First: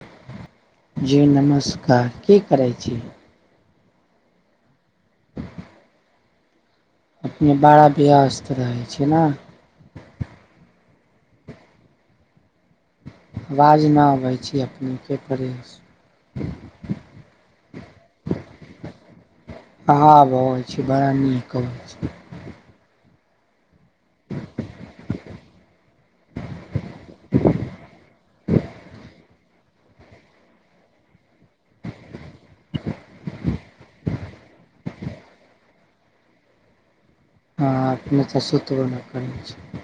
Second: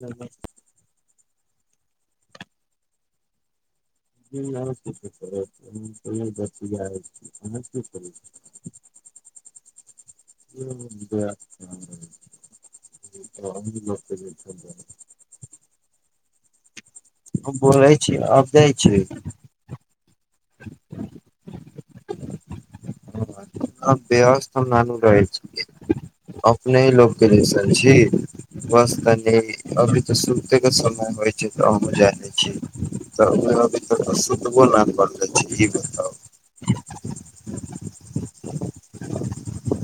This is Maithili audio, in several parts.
हम जी नमस्कार की करै छी नै कुछो करै छीयै ओने बैठ जाय छी अपने अहाँ की बड़ा करै छी व्यस्त रहै छी ने कियै आवाज न अबै छै अपने के फरेस हम बोलै छीयै आब जाय छै कहाँ छै हम व्यस्त ना नु रहै छीयै अपने ही लोकके जैसन छी बस तनी अभी तऽ सुते के समय होइ छै तऽ अहुँ जाइ छी तऽ अभी अभी त सुतबो न करलै छी ई बताउ हाँ अपने त सुतबौ न करै छी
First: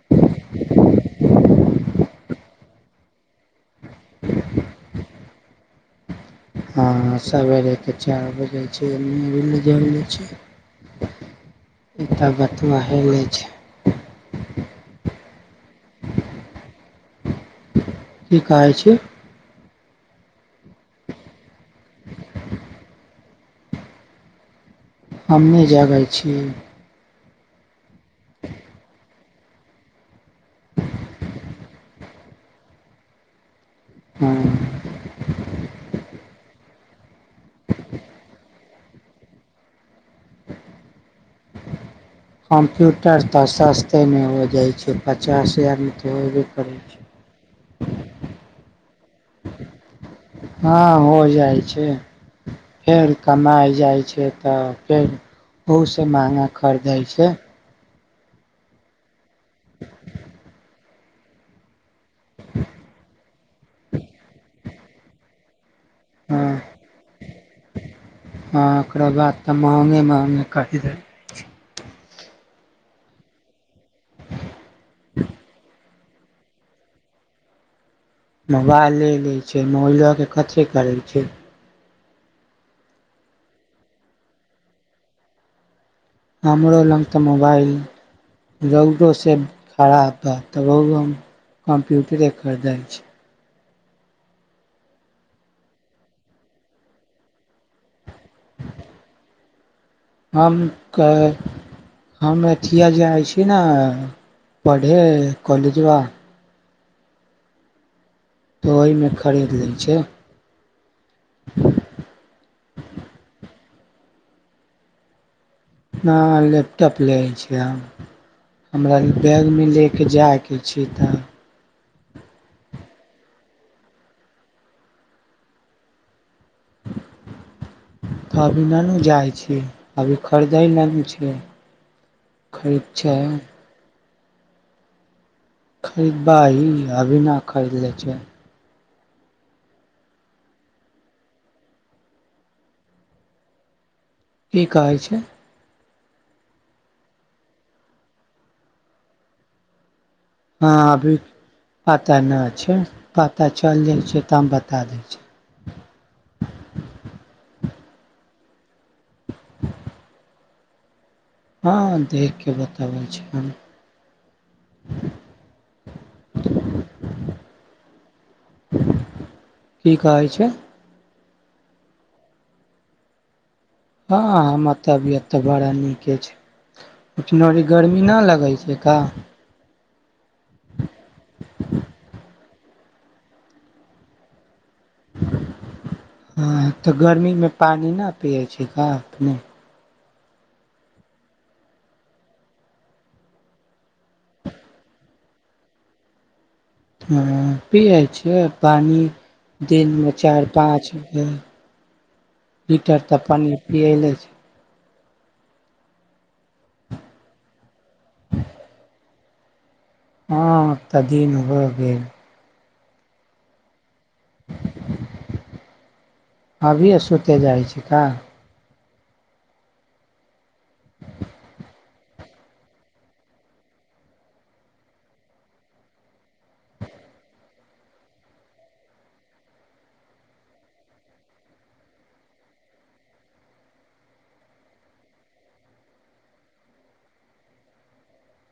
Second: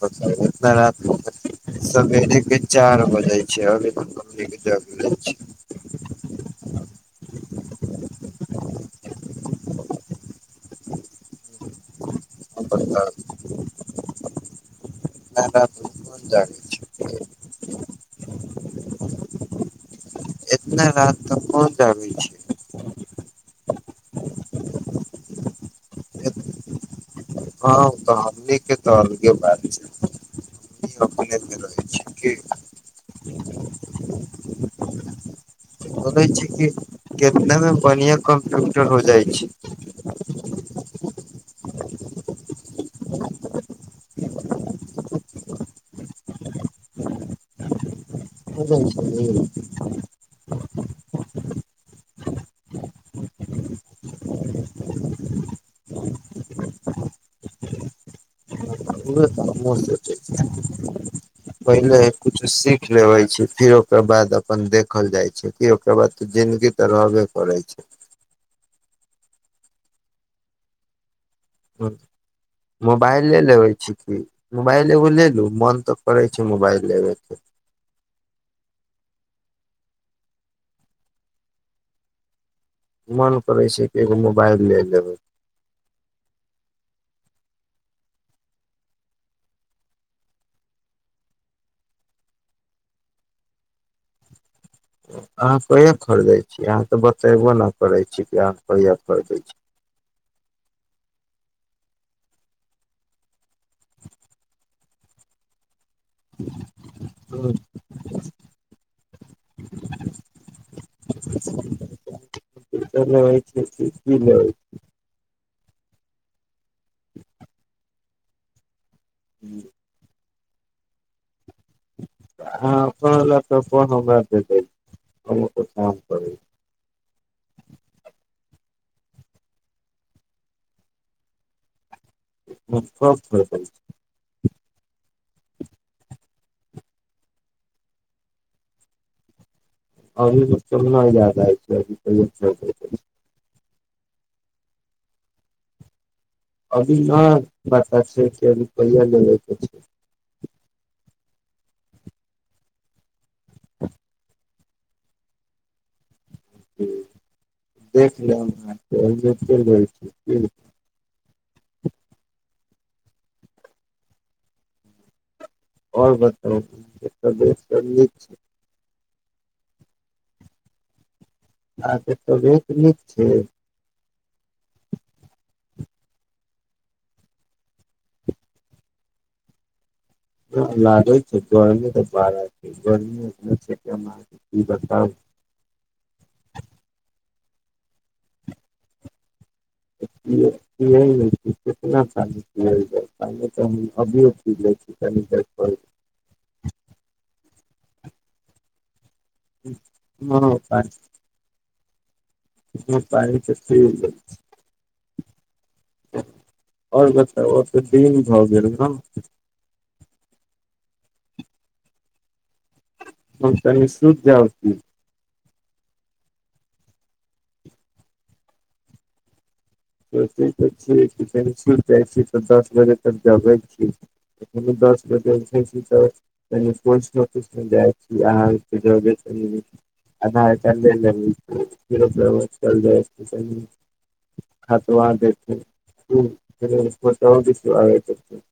बताव इतना रात के अभी सबेरे के चार बजे छै अभी हम अपने के जागले छी हाँ सबेरे के चार बजे छै अभी जगले छी छै एकटा बतबा बताउ हेलै छै इतना रात मे कोन [unintelligible] की कहै छी? एतना रात तऽ कोन जाबे छैय। हम नहि जाबै छी। हँ तऽ हमनी के तऽ अलगे बात छै। हमनी अपनेमे रहै छी की। हँ। बोलै छैय कि कितना मे बढ़िआं कम्प्यूटर हो जाइ छैय। कम्प्यूटर तऽ सस्ते में हो जाइ छैय। पचास हजारमे तऽ होयबे करै छैय। हो जाइ छै हँ हो जाइ छैय, फेर कमाइ जाइ छैय तऽ फेर ओहिसँ महँगा खरीदै छैय। उहे तऽ हमहुँ सोचे छी। पहिले कुछु सीख लेबे छी, फिर ओकर बाद अपन देखल जाइ छैय। कि ओकरा बाद तऽ जिन्दगी हँ तऽ रहबे करै छैय। ओकरा बाद तऽ महंगे-महंगे कहि देल छी। मोबाइल ले लेबै छी कि मोबाइल एगो ले लू मोन तऽ करै छैय मोबाइल लेबयके। मोबाइले लै छैय, मोबाइलोके कथी करै छैय। मन करै छैय कि एगो मोबाइल लए लेबै। हमरो लग तऽ मोबाइल रौउदोसँ खराब हए तब रोउदो हम कम्प्यूटरे खरीदै छी। अहाँ कहिया खरीदै छी। अहाँ तऽ बतयबो नहि करै छी कि अहाँ कहिया खरीदै छी। हम कहे हम अथिया जाइ छी ने पढ़ै कॉलेजवा [unintelligible] हूँ [unintelligible] तऽ ओहिमे खरीद लै छैय। कम्प्यूटर [unintelligible] [unintelligible] नहि लैपटॉप लै लय छी आब। हमरा बैग मे लेके जाइक [unintelligible] आ हाॅं, अपन वला पर कोनो बात नय छैय। हम अपन काम करै छी। तऽ अभी ननू जाइ छैय, अभी खरदैय लेनू छैय। कत्ता खरीदभी। खरीदबा ई अभी ना खरीदले छैय। अभी त चल नहि जादा छैय भी तऽ। की कहै छैय। अभी नय पता छै कि अभी कहिया रूपैया लेबै के छैय। हँ अभी पता नहि छै। पता चलय जाइ छैय तब बता दै छी। हुं देख लेहं [unintelligible] हँ देखि कऽ बताबै छी हम। औरर बताउ एता बैस करीयै छीय। की कहै छैय। आहाॅंक तबीयत नीक छैय। हँ तबियत तऽ बड़ा नीके एछ। ओठाम अभी गर्मी नहि लगै छैय का। लागे छैय गर्मी तऽ बारा। गर्मी अहिठाम छैय कमाल। हँ तऽ गर्मीमे पानि ना पिय छी का अपने। [unintelligible] हाँ पीयै छियै पानि दिनमे चारि हँ पाँच ग्लास पानी लीटर तऽ पानि पीयै लै छी आओर बताउ अब तऽ दिन भऽ गेल न हँ अब तऽ दिन भऽ गेल हम तनि सुत जाउ की अभियै सुते जाइ छी का सोचयै छी की कनि सुत जाइ छी तऽ दस बजे तक जागै छी दस बजे उठै छी तऽ कनि पोस्टऑफिस जाइ छी अहाँ जरे आधा घंटा लए लेबै फेर चलि जाइ छी खाता आर देखु फेर फोटो घींचवाबै के छै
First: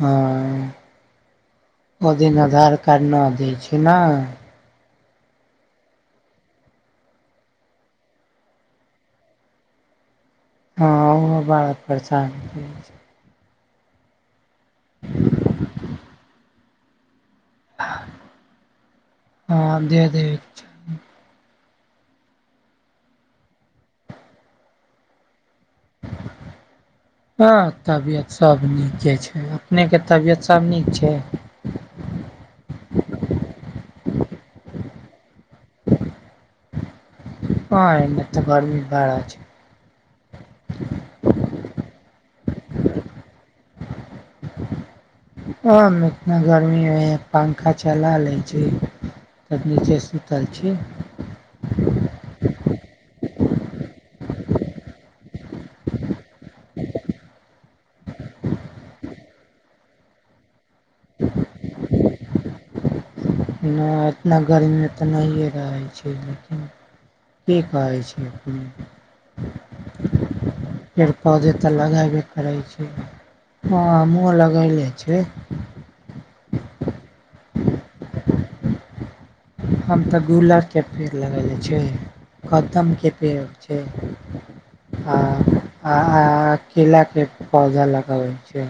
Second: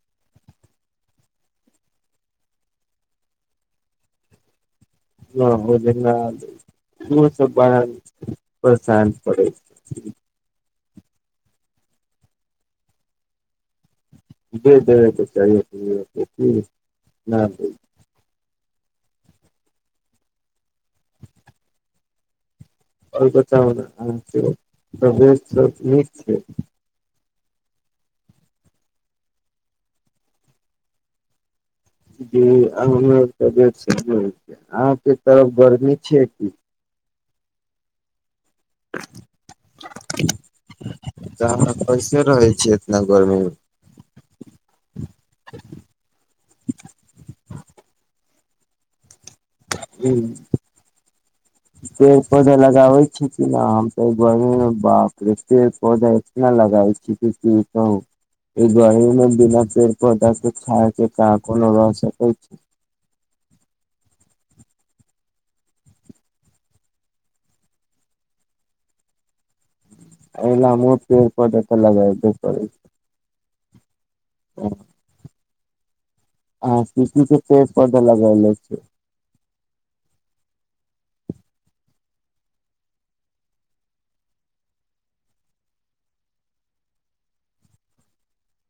हँ ओ दिन आधार कार्ड न दै छै न हँ ओ जेना सब बड़ा परेशान करै छै हँ ओहो बड़ा परेशान करै छै दे दैबै के चाही [unintelligible] ना दैय हँ दे दैब आओर न अहाँके तबीयत सब नीक छै हँ तबियत सभ नीके छै अपनेके तबियत सभ नीक छै जी हमर तबियतसँ सब नीक छै अहाँके तरफ गर्मी छै की हँ एन्ने तऽ अहाँ कैसे रहै छै ईतना गर्मी हम इतना गर्मीमे पंखा चला लै छै हूँ ओहो पौधा लगाबै छी हम त गर्मीमे बापे रे पेड़ पौधा इतना लगाबै छी की कहू एहि गर्मीमे बिना पेड़ पौधा के छाया के कोनो रह सकै छी न इतना गर्मीमे तऽ नहिए रहै छै लेकिन की कहै छै अपने एहिना हमहूँ त पेड़ पेड़-पौधे पौधा तऽ त लगेबे लगेबै करै छी छै [unintelligible] लगैले छै कसी के पेड़ पौधा लगेले छी हम तऽ गुलरके पेड़ लगैले छियै कदमके पेड़ छै आ- आ केलाके पौधा लगाबै छियै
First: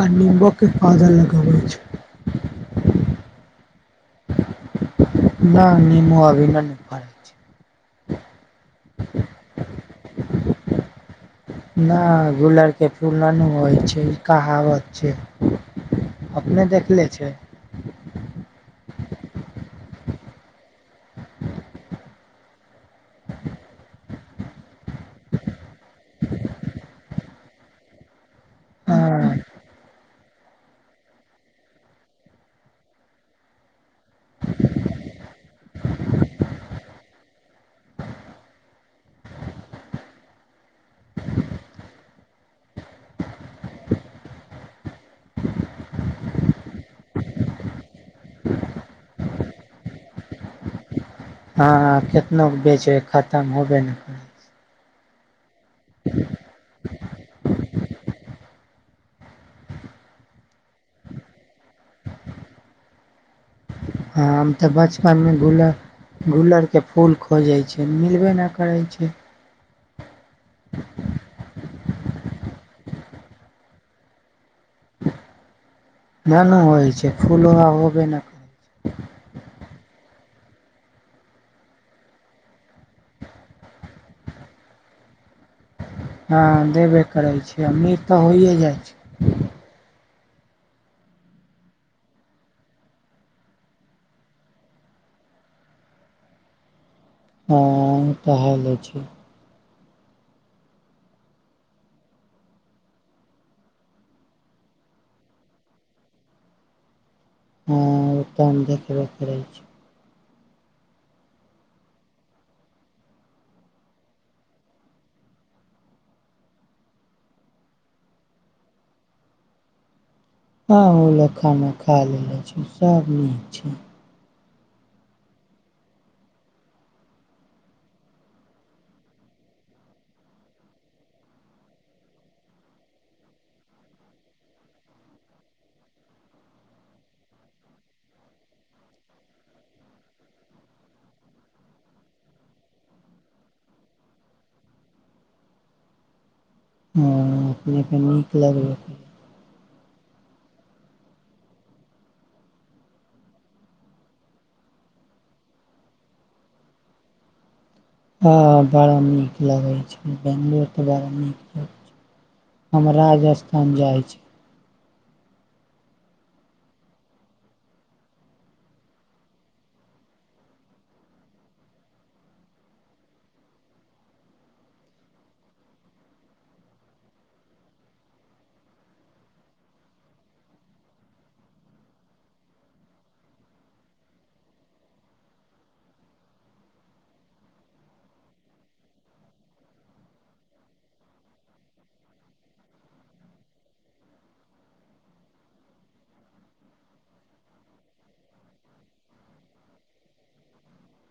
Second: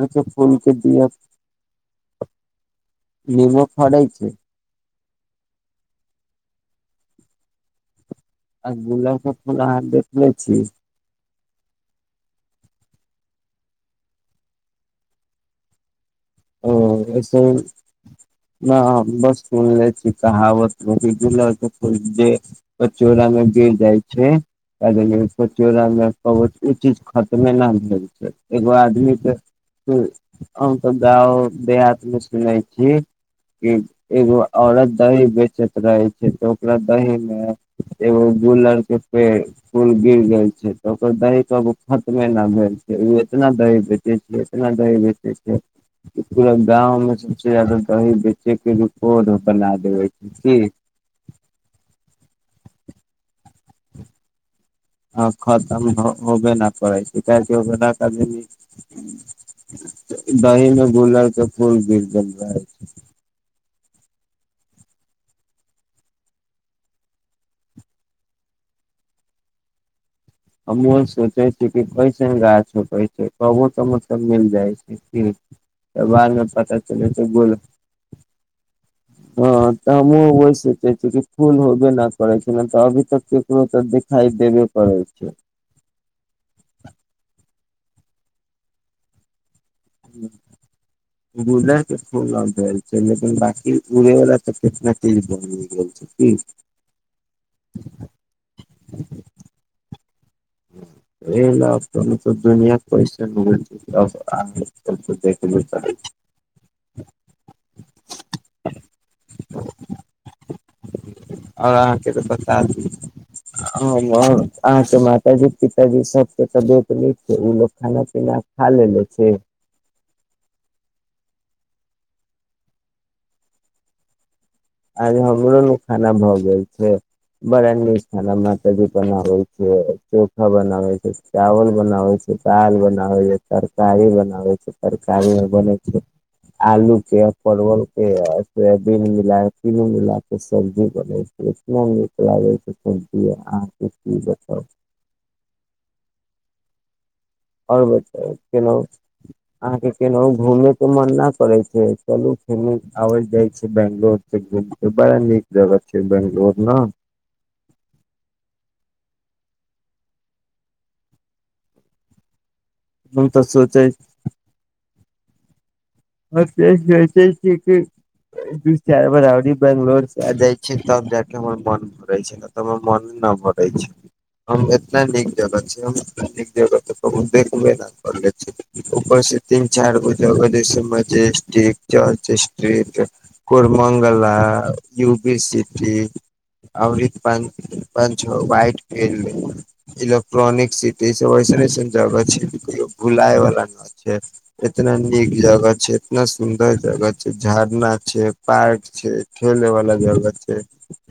आ के फूल नीमके के पौधा लगाबै छै नेबो फड़ै छै न नेमो अभी न फड़ै छै आ गुलाबके फूल अहाँ देखने छी ना गुलर के फूल ना नू होइ छै ई कहावत छै अपने ओ देखले छै ओसे ना बस हम सुनले छी कहावत गुलर के फूल जे चौरा मे गिर जाइ छै चौरामे बहुते चीज खत ओमे ना भेल छै एगो आदमी हँ के हम सब गाँव देहात मे सुने छी की एगो औरत दही बेचैत रहै छै तऽ ओकरा दही में एगो गुलर के पेड़ फूल गिर गेल छै तऽ ओकर दही [unintelligible] खत्मे न भेल छै उ एतना दही बेचे छै एतना दही बेचे छै पूरा गाँव मे सबसे ज्यादा दही बेचे के रुपो बना देबै की हाँ हाँ कितनो के बेचबै खतम होबे न करै हँ खतम हो होबे न करै छै काहे की ओकर दही मे गुलर के फूल गिर गेल रहै छै हँ हम तऽ बचपनमे गुलर गुलरके फूल खोजै छलियै मिलबे न करै छै हमहूँ सोचे छी कि कैसन गाछ होकै छै कहूँ तऽ मतलब मिल जाइ छै की तऽ बाद न मे नऽ पता होइ छै चले फूल गोल आ होब नऽ हँ तऽ हमहुूँ ओहि सोचै छै की फूल होबे नहि करै छै नहि तऽ अभी तक केकरो तऽ देखाइ देबे करै छै हँ देबे करै छै अम्मीक तऽ होइए जाइ छै गुलर के फूल न भेल छै बांकी उरेवला तऽ कितना चीज बन गेल छै की हँ तऽ हाले छै [unintelligible] हँ ओ तऽ हम देखबे करै छी आओर अहाँके तऽ बता दी हम अहाँके माताजी पिताजी सबके तबियत नीक छै ओ लोक खाना पीना खा लेलेे छै हँ उ लोक खाना खा लेले छै सब नीक छै आ हमरो खाना भऽ गेल छै बड़ा नीक खाना मात जी बनाबै छै चोखा बनाबै छै चावल बनाबै छै दाल बनाबै छै तरकारी बनाबै छै तरकारी छै आलू के परवल के सोयाबीन मिला तीनों मिला के सब्जी बनै छै इतना नीक लागे छै सब्जी अहाँके की बताउ हँ अपनेके नीक लगलै अहाँके केनाहूँ घूमैके मन न करै छै चलू घुमि आबल जाइ छै बैंगलोर से बड़ा नीक जगह छै बंगलोर न हँ बड़ा नीक लगै छै बेंगलोर तऽ बड़ा नीक लगै छै हम तऽ राजस्थान सोचे जाइ छी दू चारि बारी बंगलोर से आ जाइ छी तब जा के हमर मन भरै छै नै तऽ हमर मन नहि भरै छै हम एतना नीक जगह छै हम नीक जगह कहूँ देखबे न करले छी ऊपर से तीन चार गो जगह जे छै मजेस्टिक चर्च स्ट्रीट कोरमंगला यूबी सिटी अमृत प- पञ्च वहाइट फड इलेक्ट्रॉनिक सिटी ई सब ऐसन ऐसन जगह छै को भुलाय वला न छै एतना नीक जगह छै इतना सुन्दर जगह छै झरना छै पार्क छै खेले वला जगह छै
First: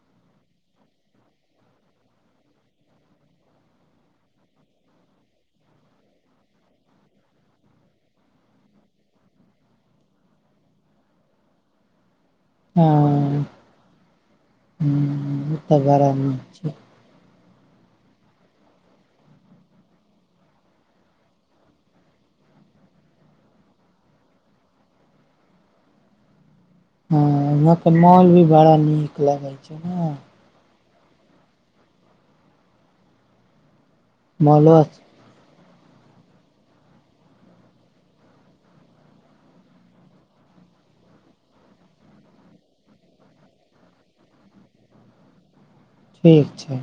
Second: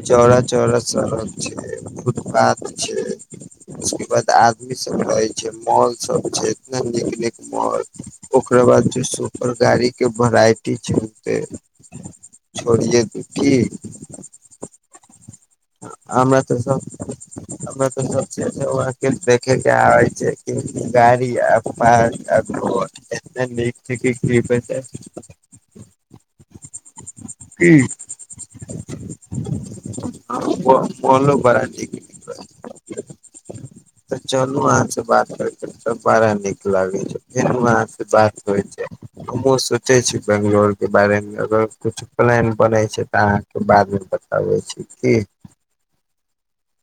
चौड़ा चौड़ा सड़क छै फुटपाथ छै उसके बाद आदमी सब रहै छै मॉल सब छै एतना नीक नीक मॉल ओकरा बाद आओर गाड़ी के भेराइटी छै ओत्ते हँ छोड़ीयौ दू की [inaudible] हूँ, तऽ बड़ा नीक छै हमरा तऽ सब चीज उहाँ के देखेके आएल छै की गाड़ी आ पार्क आ घर एत्ते नीक छै की [unintelligible] हँ की वहाँ तऽ मॉल भी बड़ा नीक लगै छै न मॉल बड़ा नीक तऽ चलू मॉलो अहाँ से बात कर सब बारा नीक लागे छै फेरो अहाँ से बात होइ छै हमहूँ सोचै छी बेंगलोरके बारेमे अगर किछु प्लान बनै छै तऽ अहाँके बादमे बताबै छी की ठीक छै